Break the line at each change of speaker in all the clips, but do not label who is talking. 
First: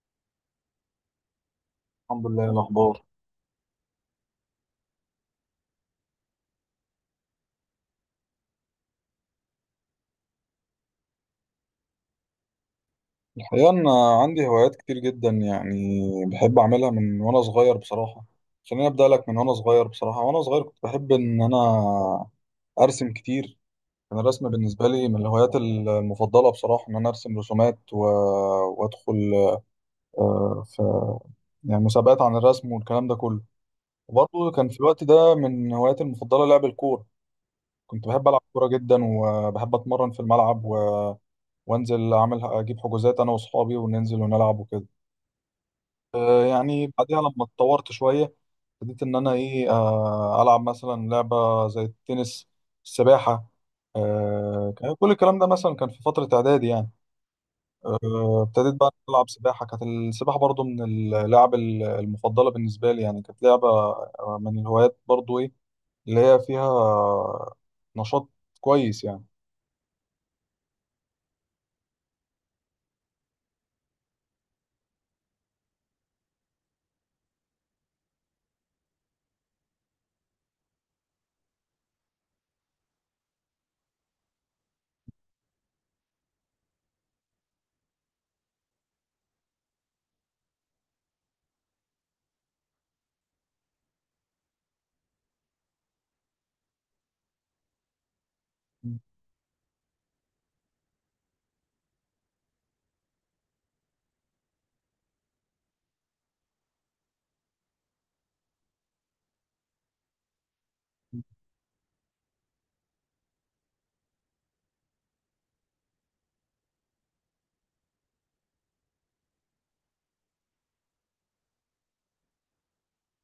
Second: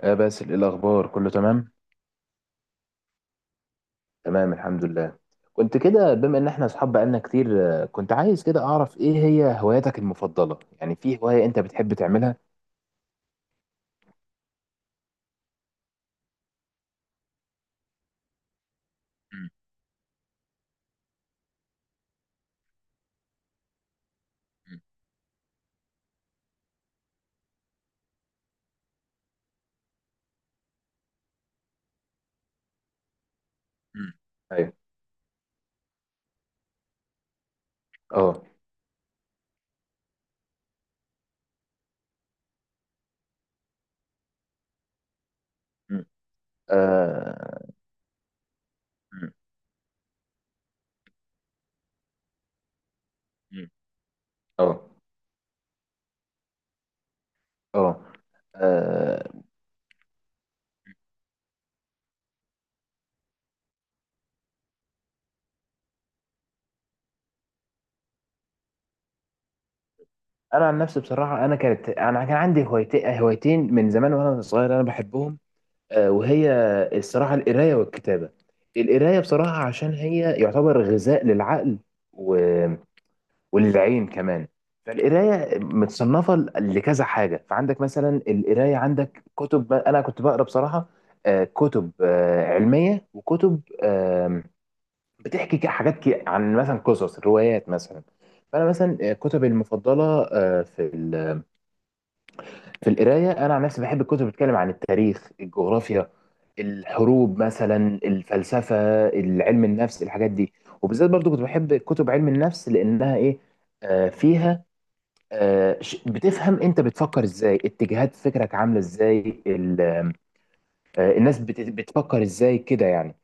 باسل، ايه الاخبار؟ كله تمام،
الحمد لله. إيه الأخبار؟
تمام، الحمد لله. كنت كده، بما ان احنا اصحاب بقالنا كتير، كنت عايز كده اعرف ايه هي هواياتك المفضله، يعني في هوايه انت بتحب تعملها؟
الحقيقة أنا عندي هوايات كتير جدا، بحب أعملها من وأنا صغير بصراحة. خليني أبدأ لك من
مم.
وأنا صغير بصراحة. وأنا صغير كنت بحب إن أنا أرسم كتير. كان الرسم
مم.
بالنسبة لي من الهوايات المفضلة بصراحة، إن أنا أرسم رسومات وأدخل في مسابقات عن الرسم والكلام ده كله.
مم.
وبرضه كان
ايوه.
في الوقت ده من هواياتي المفضلة لعب الكورة. كنت بحب ألعب
اه.
كورة جدا، وبحب أتمرن في الملعب، وأنزل أعمل أجيب حجوزات أنا وأصحابي وننزل ونلعب وكده.
مم.
يعني بعديها لما
اه.
اتطورت شوية ابتديت إن أنا
مم.
إيه آه، ألعب مثلا لعبة زي التنس، السباحة.
مم. اه.
كان كل الكلام ده مثلا كان في فترة إعدادي يعني.
اه.
ابتديت بقى
آه،
ألعب سباحة. كانت السباحة برضو من المفضلة بالنسبة لي، يعني كانت لعبة، من الهوايات برضو، إيه اللي هي فيها نشاط كويس يعني.
انا عن نفسي بصراحه، انا كان عندي هوايتين هوايتين من زمان وانا صغير، انا بحبهم. وهي الصراحه: القرايه والكتابه. القرايه بصراحه، عشان هي يعتبر غذاء للعقل والعين كمان. فالقرايه متصنفه لكذا حاجه. فعندك مثلا القرايه، عندك كتب انا كنت بقرا بصراحه كتب علميه، وكتب بتحكي حاجات عن مثلا قصص، روايات مثلا. فانا مثلا كتبي المفضله آه، في ال- في القرايه، انا عن نفسي بحب الكتب بتتكلم عن التاريخ، الجغرافيا، الحروب مثلا، الفلسفه، علم النفس، الحاجات دي. وبالذات برضو كنت بحب كتب علم النفس لانها ايه، فيها بتفهم انت بتفكر ازاي، اتجاهات فكرك عامله ازاي، الناس بتفكر ازاي كده يعني.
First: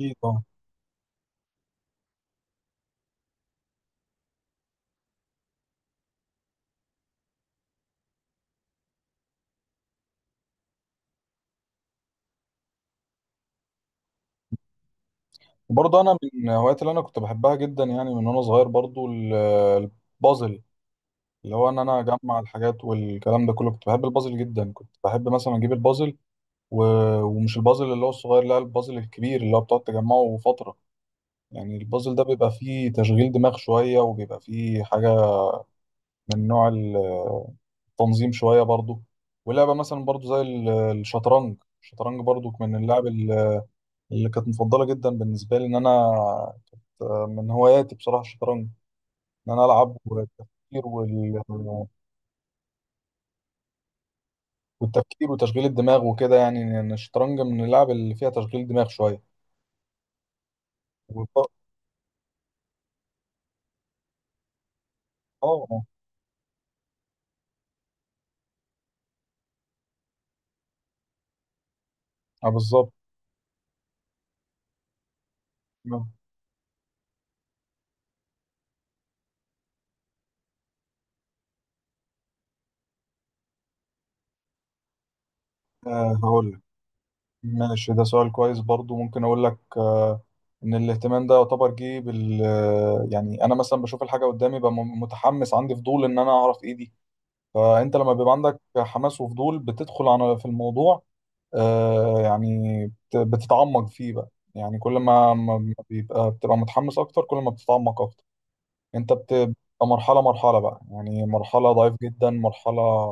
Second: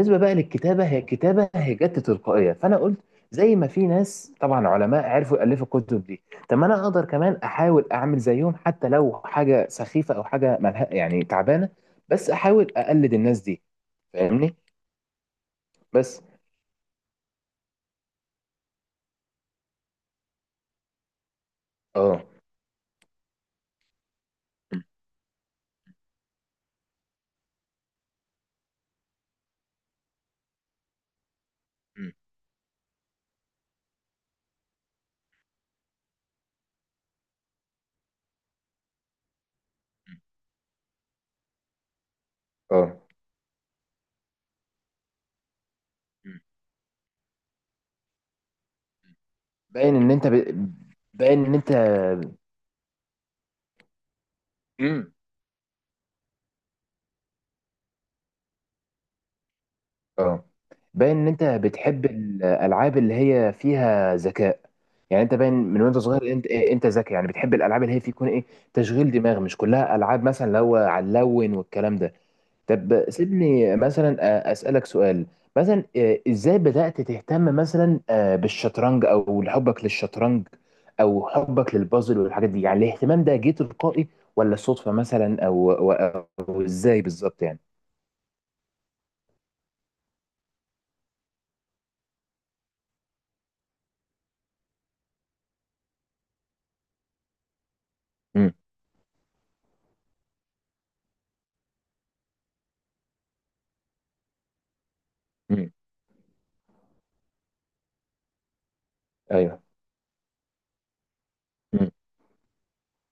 أكيد
بقى
أه.
للكتابه، الكتابه هي جت تلقائيه، فانا قلت: زي ما في ناس طبعا علماء عرفوا يالفوا الكتب دي، طب ما انا اقدر كمان احاول اعمل زيهم، حتى لو حاجه سخيفه او حاجه ملها يعني تعبانه، بس احاول اقلد الناس دي. فاهمني؟
وبرضه أنا
بس.
من الهوايات اللي أنا كنت بحبها جدا، يعني من وأنا صغير برضو، البازل. اللي هو ان انا
اه.
اجمع الحاجات والكلام ده كله. كنت بحب البازل جدا،
م-
كنت بحب مثلا اجيب البازل و... ومش البازل اللي هو الصغير، لا، البازل الكبير اللي هو بتقعد تجمعه فترة. يعني
م-
البازل ده بيبقى فيه تشغيل دماغ شوية، وبيبقى فيه حاجة من نوع التنظيم شوية برضو. ولعبة مثلا برضو زي الشطرنج. الشطرنج برضو من
اه.
اللي كانت مفضلة جدا بالنسبة لي، ان انا
م.
من هواياتي بصراحة الشطرنج. ان انا العب
باين ان انت ب... باين ان انت مم.
والتفكير وتشغيل الدماغ وكده، يعني ان الشطرنج من اللعب اللي فيها تشغيل دماغ شويه.
اه. باين ان انت
والط-
بتحب الالعاب اللي هي فيها ذكاء. يعني انت باين
اه
من
اه
وانت صغير، انت إيه، انت ذكي، يعني بتحب الالعاب اللي هي في يكون ايه تشغيل دماغ، مش كلها العاب مثلا اللي هو على اللون والكلام ده.
بالظبط.
طب سيبني مثلا اسالك سؤال. مثلا ازاي بدات تهتم مثلا بالشطرنج، او حبك للشطرنج او حبك للبازل والحاجات دي، يعني الاهتمام ده جه تلقائي ولا صدفه مثلا، او او
آه هقول لك،
أو ازاي بالظبط يعني؟
ماشي، ده سؤال كويس برضو. ممكن اقول لك آه ان الاهتمام ده يعتبر جه بال آه، يعني انا مثلا بشوف الحاجه قدامي، ببقى متحمس، عندي فضول ان انا اعرف ايه دي. فانت لما بيبقى
امم.
عندك حماس وفضول بتدخل على في الموضوع، آه يعني بتتعمق فيه بقى. يعني كل ما ما
امم.
ما بتبقى متحمس اكتر، كل ما بتتعمق اكتر انت بتبقى
ايوه.
مرحلة بقى. يعني مرحلة
امم.
ضعيف جدا، مرحلة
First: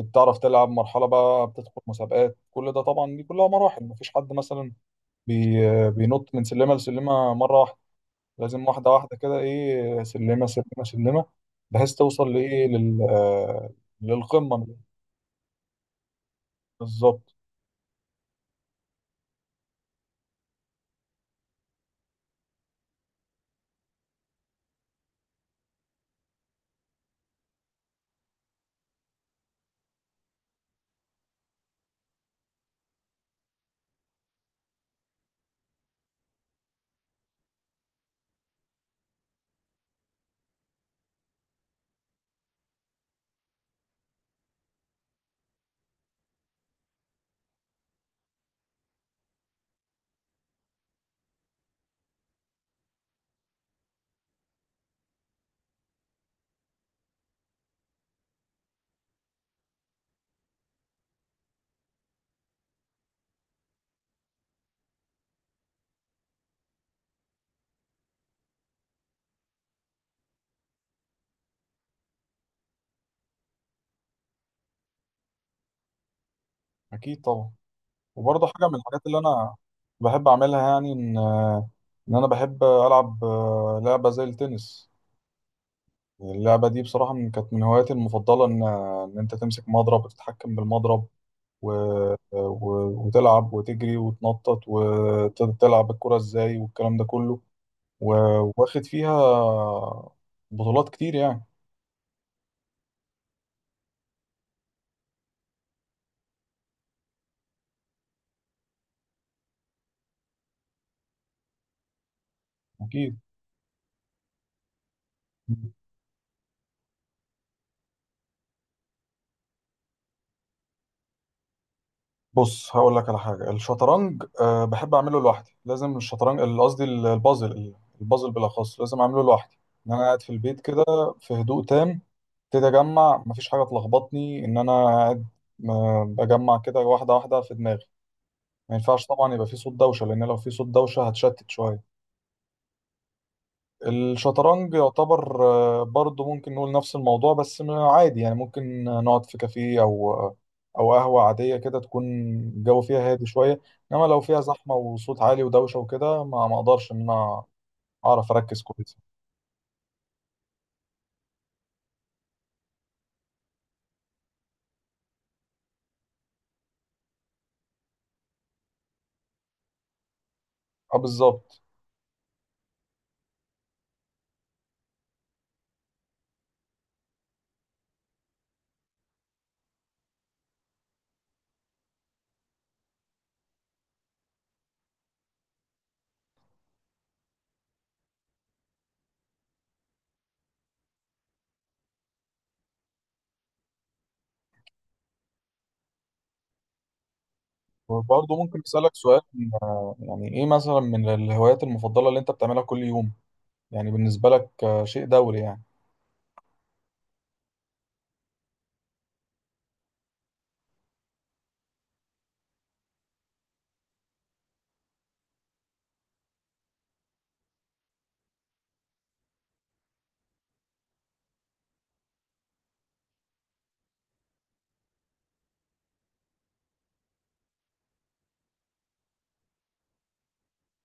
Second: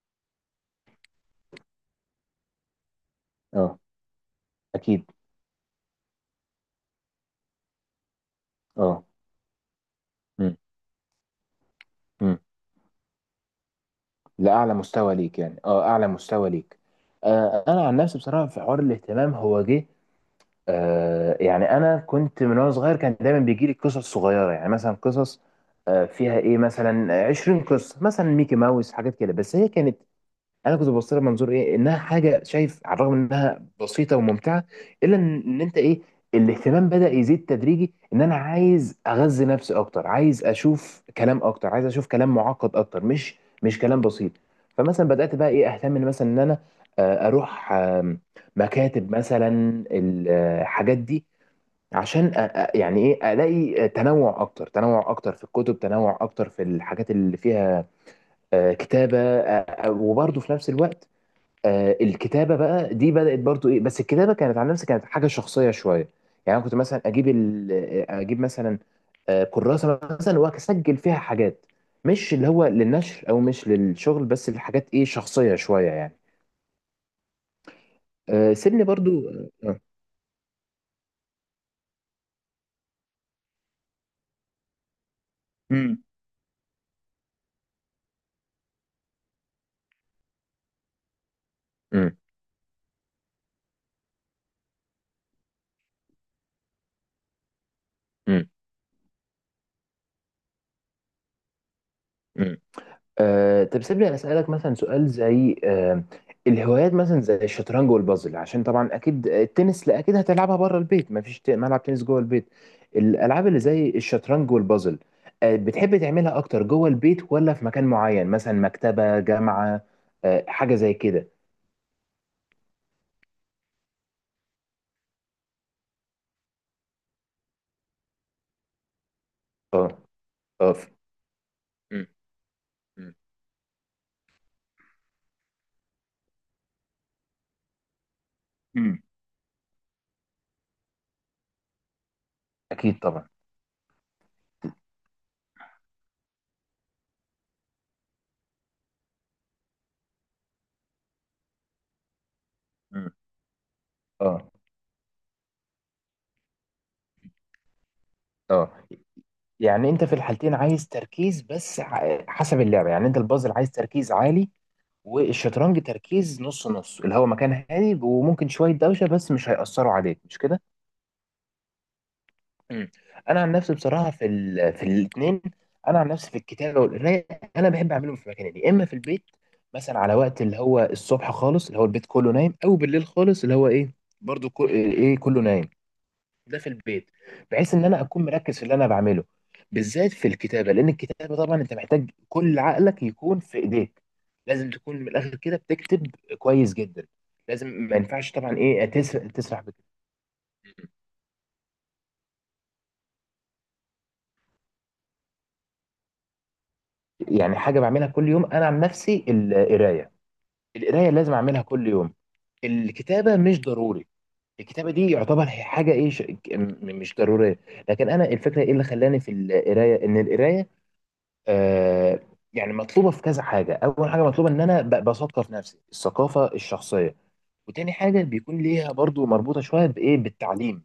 انت بتعرف تلعب، مرحلة بقى بتدخل مسابقات. كل ده طبعا دي كلها
اه.
مراحل. مفيش حد مثلا
اكيد.
بي بينط من سلمة لسلمة مرة واحدة. لازم واحدة
اه.
واحدة كده، ايه، سلمة
مم.
سلمة سلمة، بحيث توصل
مم.
لل للقمة
لاعلى مستوى ليك، يعني اه اعلى مستوى ليك.
بالظبط.
انا عن نفسي بصراحه، في حوار الاهتمام هو جه. يعني انا كنت من وانا صغير كان دايما بيجي لي قصص صغيره، يعني مثلا قصص فيها ايه، مثلا 20 قصه، مثلا ميكي ماوس، حاجات كده، بس هي كانت... انا كنت ببص لها منظور ايه، انها حاجه شايف على الرغم انها بسيطه وممتعه، الا إن انت ايه، الاهتمام بدأ يزيد تدريجي، ان انا عايز اغذي نفسي اكتر، عايز اشوف كلام اكتر، عايز اشوف كلام معقد اكتر، مش كلام بسيط. فمثلا بدأت بقى ايه اهتم ان مثلا ان انا اروح مكاتب مثلا، الحاجات دي، عشان يعني ايه الاقي تنوع اكتر، تنوع اكتر في الكتب، تنوع اكتر في الحاجات اللي فيها كتابة وبرضه في نفس الوقت الكتابه بقى دي بدات برضو ايه، بس الكتابه كانت على نفسي، كانت حاجه شخصيه شويه يعني. انا كنت مثلا اجيب مثلا كراسه مثلا، واسجل فيها حاجات مش اللي هو للنشر او مش للشغل، بس الحاجات ايه شخصيه شويه يعني.
أكيد طبعا. وبرضه حاجة من
سيبني
الحاجات اللي
برضو آه،
أنا
آه.
بحب أعملها، يعني إن أنا بحب ألعب لعبة زي التنس.
امم.
اللعبة دي بصراحة كانت من هواياتي المفضلة. إن أنت تمسك مضرب وتتحكم بالمضرب، و...
مم.
و... وتلعب وتجري وتنطط وتلعب الكرة إزاي والكلام ده كله. و...
مم.
واخد فيها بطولات كتير يعني.
مم. طب سيبني أنا اسالك مثلا سؤال زي الهوايات مثلا زي الشطرنج والبازل، عشان طبعا اكيد التنس، لا اكيد هتلعبها بره البيت، مفيش ملعب تنس جوه البيت.
أكيد.
الالعاب اللي زي الشطرنج والبازل بتحب تعملها اكتر جوه البيت، ولا في مكان معين مثلا مكتبة، جامعة، حاجة زي كده؟
بص هقول لك على حاجة، الشطرنج أه بحب أعمله لوحدي. لازم الشطرنج، البازل، البازل بالأخص لازم أعمله لوحدي.
اه.
إن أنا قاعد في البيت
اه.
كده في هدوء تام،
م-
ابتدي
م-
اجمع، مفيش حاجه تلخبطني ان انا قاعد بجمع كده واحده واحده في دماغي. ما
مم.
ينفعش طبعا يبقى في صوت دوشه، لان لو في صوت دوشه هتشتت شويه.
اكيد طبعا.
الشطرنج يعتبر برضه ممكن نقول نفس الموضوع، بس عادي. يعني ممكن نقعد في كافيه، او قهوه عاديه كده تكون الجو
مم.
فيها هادي شويه. انما لو فيها
اه.
زحمه وصوت عالي ودوشه وكده ما اقدرش ان انا اعرف اركز
اه.
كويس.
يعني انت في الحالتين عايز تركيز، بس حسب اللعبة، يعني انت البازل عايز تركيز عالي، والشطرنج تركيز نص نص، اللي هو مكان هادي وممكن شويه دوشه بس مش هيأثروا عليك، مش كده؟
اه بالظبط.
مم. انا عن نفسي بصراحه في الاثنين. انا عن نفسي في الكتابه والقرايه، انا بحب اعملهم في مكانين، يا اما في البيت مثلا على وقت اللي هو الصبح خالص، اللي هو البيت كله نايم، او بالليل خالص اللي هو ايه، برضو ايه إيه، كله نايم. ده في البيت، بحيث ان انا اكون مركز في اللي انا بعمله، بالذات في الكتابه، لان الكتابه طبعا انت محتاج كل عقلك يكون في ايديك، لازم تكون من الاخر كده بتكتب كويس جدا، لازم ما ينفعش
وبرضه
طبعا
ممكن
ايه
أسألك سؤال؟
تسرح بك.
يعني إيه مثلا من الهوايات المفضلة اللي أنت بتعملها كل يوم؟ يعني بالنسبة لك شيء دوري يعني.
يعني حاجه بعملها كل يوم؟ انا عن نفسي القرايه، القرايه لازم اعملها كل يوم. الكتابه مش ضروري، الكتابه دي يعتبر هي حاجه ايه مش ضروريه. لكن انا الفكره ايه اللي خلاني في القرايه، ان القرايه آه، يعني مطلوبه في كذا حاجه، اول حاجه مطلوبه ان انا بثقف نفسي الثقافه الشخصيه، وتاني حاجه بيكون ليها برضو مربوطه شويه بايه، بالتعليم،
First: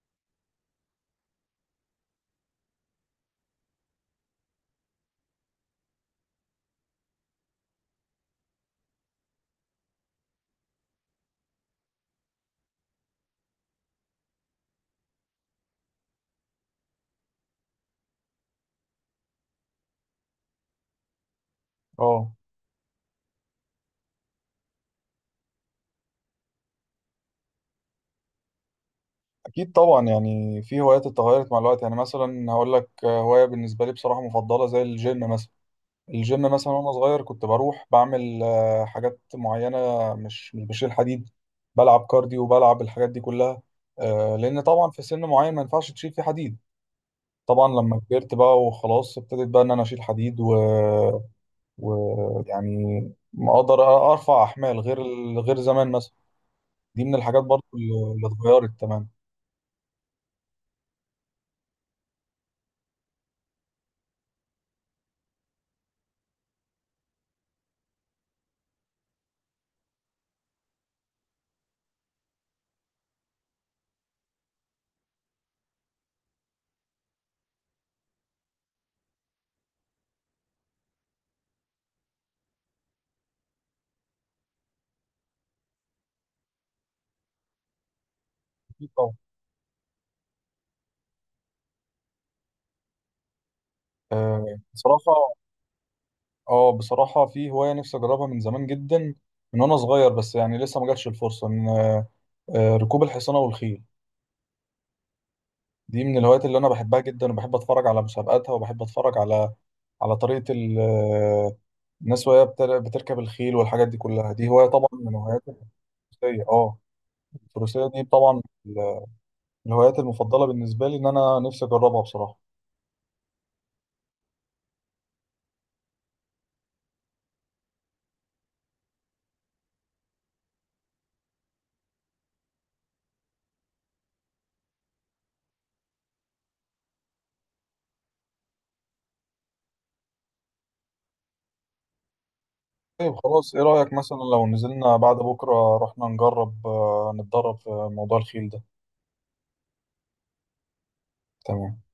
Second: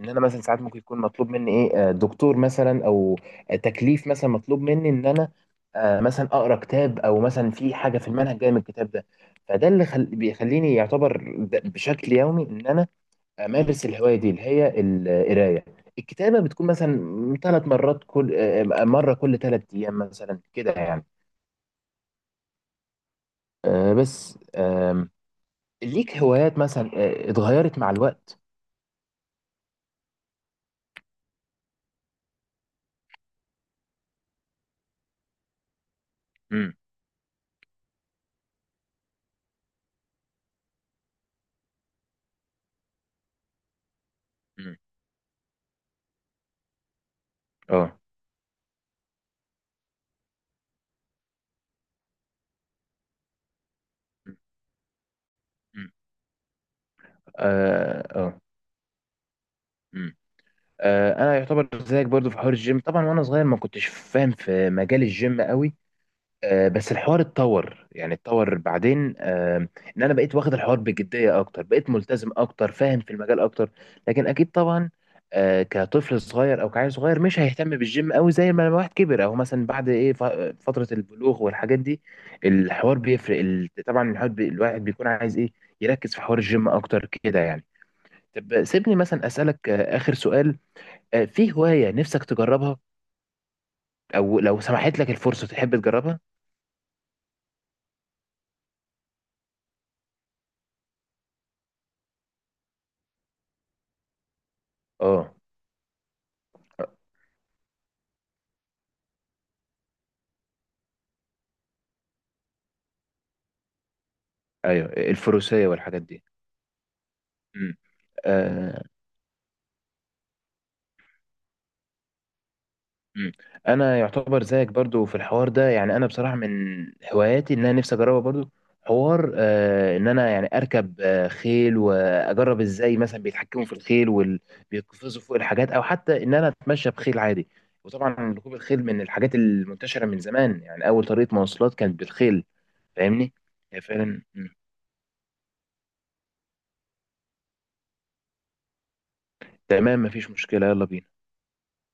ان انا مثلا ساعات ممكن يكون مطلوب مني ايه، دكتور مثلا او تكليف مثلا مطلوب مني ان انا مثلا اقرا كتاب، او مثلا في حاجه في المنهج جايه من الكتاب ده. فده اللي بيخليني يعتبر بشكل يومي ان انا امارس الهوايه دي اللي هي القرايه. الكتابه بتكون مثلا 3 مرات، كل مره كل 3 ايام مثلا كده يعني.
اه
بس ليك هوايات مثلا اتغيرت مع الوقت؟
أكيد طبعا، يعني في هوايات اتغيرت مع الوقت. يعني مثلا هقول لك، هواية بالنسبة لي بصراحة مفضلة زي الجيم مثلا. الجيم مثلا
امم.
وأنا صغير كنت بروح بعمل حاجات معينة، مش بشيل حديد، بلعب كارديو وبلعب الحاجات دي كلها. لأن
امم.
طبعا في سن معين ما ينفعش تشيل فيه حديد. طبعا
اه.
لما كبرت بقى وخلاص ابتديت بقى إن أنا أشيل حديد ويعني اقدر
مم.
ارفع احمال غير
مم.
زمان مثلا. دي من الحاجات برضو
اه.
اللي
اه.
اتغيرت تماما.
مم. انا يعتبر زيك برضو في حوار الجيم، طبعا وانا صغير ما كنتش فاهم في مجال الجيم قوي. بس الحوار اتطور، يعني اتطور بعدين ان انا بقيت واخد الحوار بجديه اكتر، بقيت ملتزم اكتر، فاهم في المجال اكتر. لكن اكيد طبعا كطفل صغير او كعيل صغير مش هيهتم بالجيم قوي زي ما الواحد كبر، او مثلا بعد ايه فتره البلوغ والحاجات دي، الحوار بيفرق طبعا الواحد بيكون عايز ايه يركز في حوار الجيم اكتر كده يعني. طب
أكيد
سيبني
طبعا.
مثلا اسالك اخر سؤال: في هوايه نفسك تجربها او
آه،
لو سمحت لك
بصراحة
الفرصه تحب تجربها؟
اه بصراحة في هواية نفسي اجربها من زمان جدا، من وانا صغير، بس يعني لسه ما جاتش الفرصة ان ركوب الحصانة والخيل.
اه.
دي من الهوايات اللي انا بحبها جدا، وبحب اتفرج على مسابقاتها، وبحب اتفرج على على طريقة الناس وهي بتركب الخيل والحاجات دي كلها. دي هواية
ايوه،
طبعا من هواياتي.
الفروسيه والحاجات دي.
الفروسية، اه،
امم.
الفروسية دي طبعا
آه
الهوايات المفضلة بالنسبة لي إن أنا نفسي أجربها بصراحة.
امم. انا يعتبر زيك برضو في الحوار ده، يعني انا بصراحه من هواياتي ان انا نفسي اجربها برضو. حوار ان انا يعني اركب خيل، واجرب ازاي مثلا بيتحكموا في الخيل وبيقفزوا فوق الحاجات، او حتى ان انا اتمشى بخيل عادي. وطبعا ركوب الخيل من الحاجات المنتشره من زمان، يعني اول طريقه مواصلات كانت بالخيل.
طيب
فاهمني؟
خلاص، إيه
هي
رأيك مثلا
فعلا.
لو
مم.
نزلنا بعد بكرة رحنا نجرب، نتدرب في موضوع الخيل ده؟
تمام، مفيش مشكله، يلا بينا.
تمام.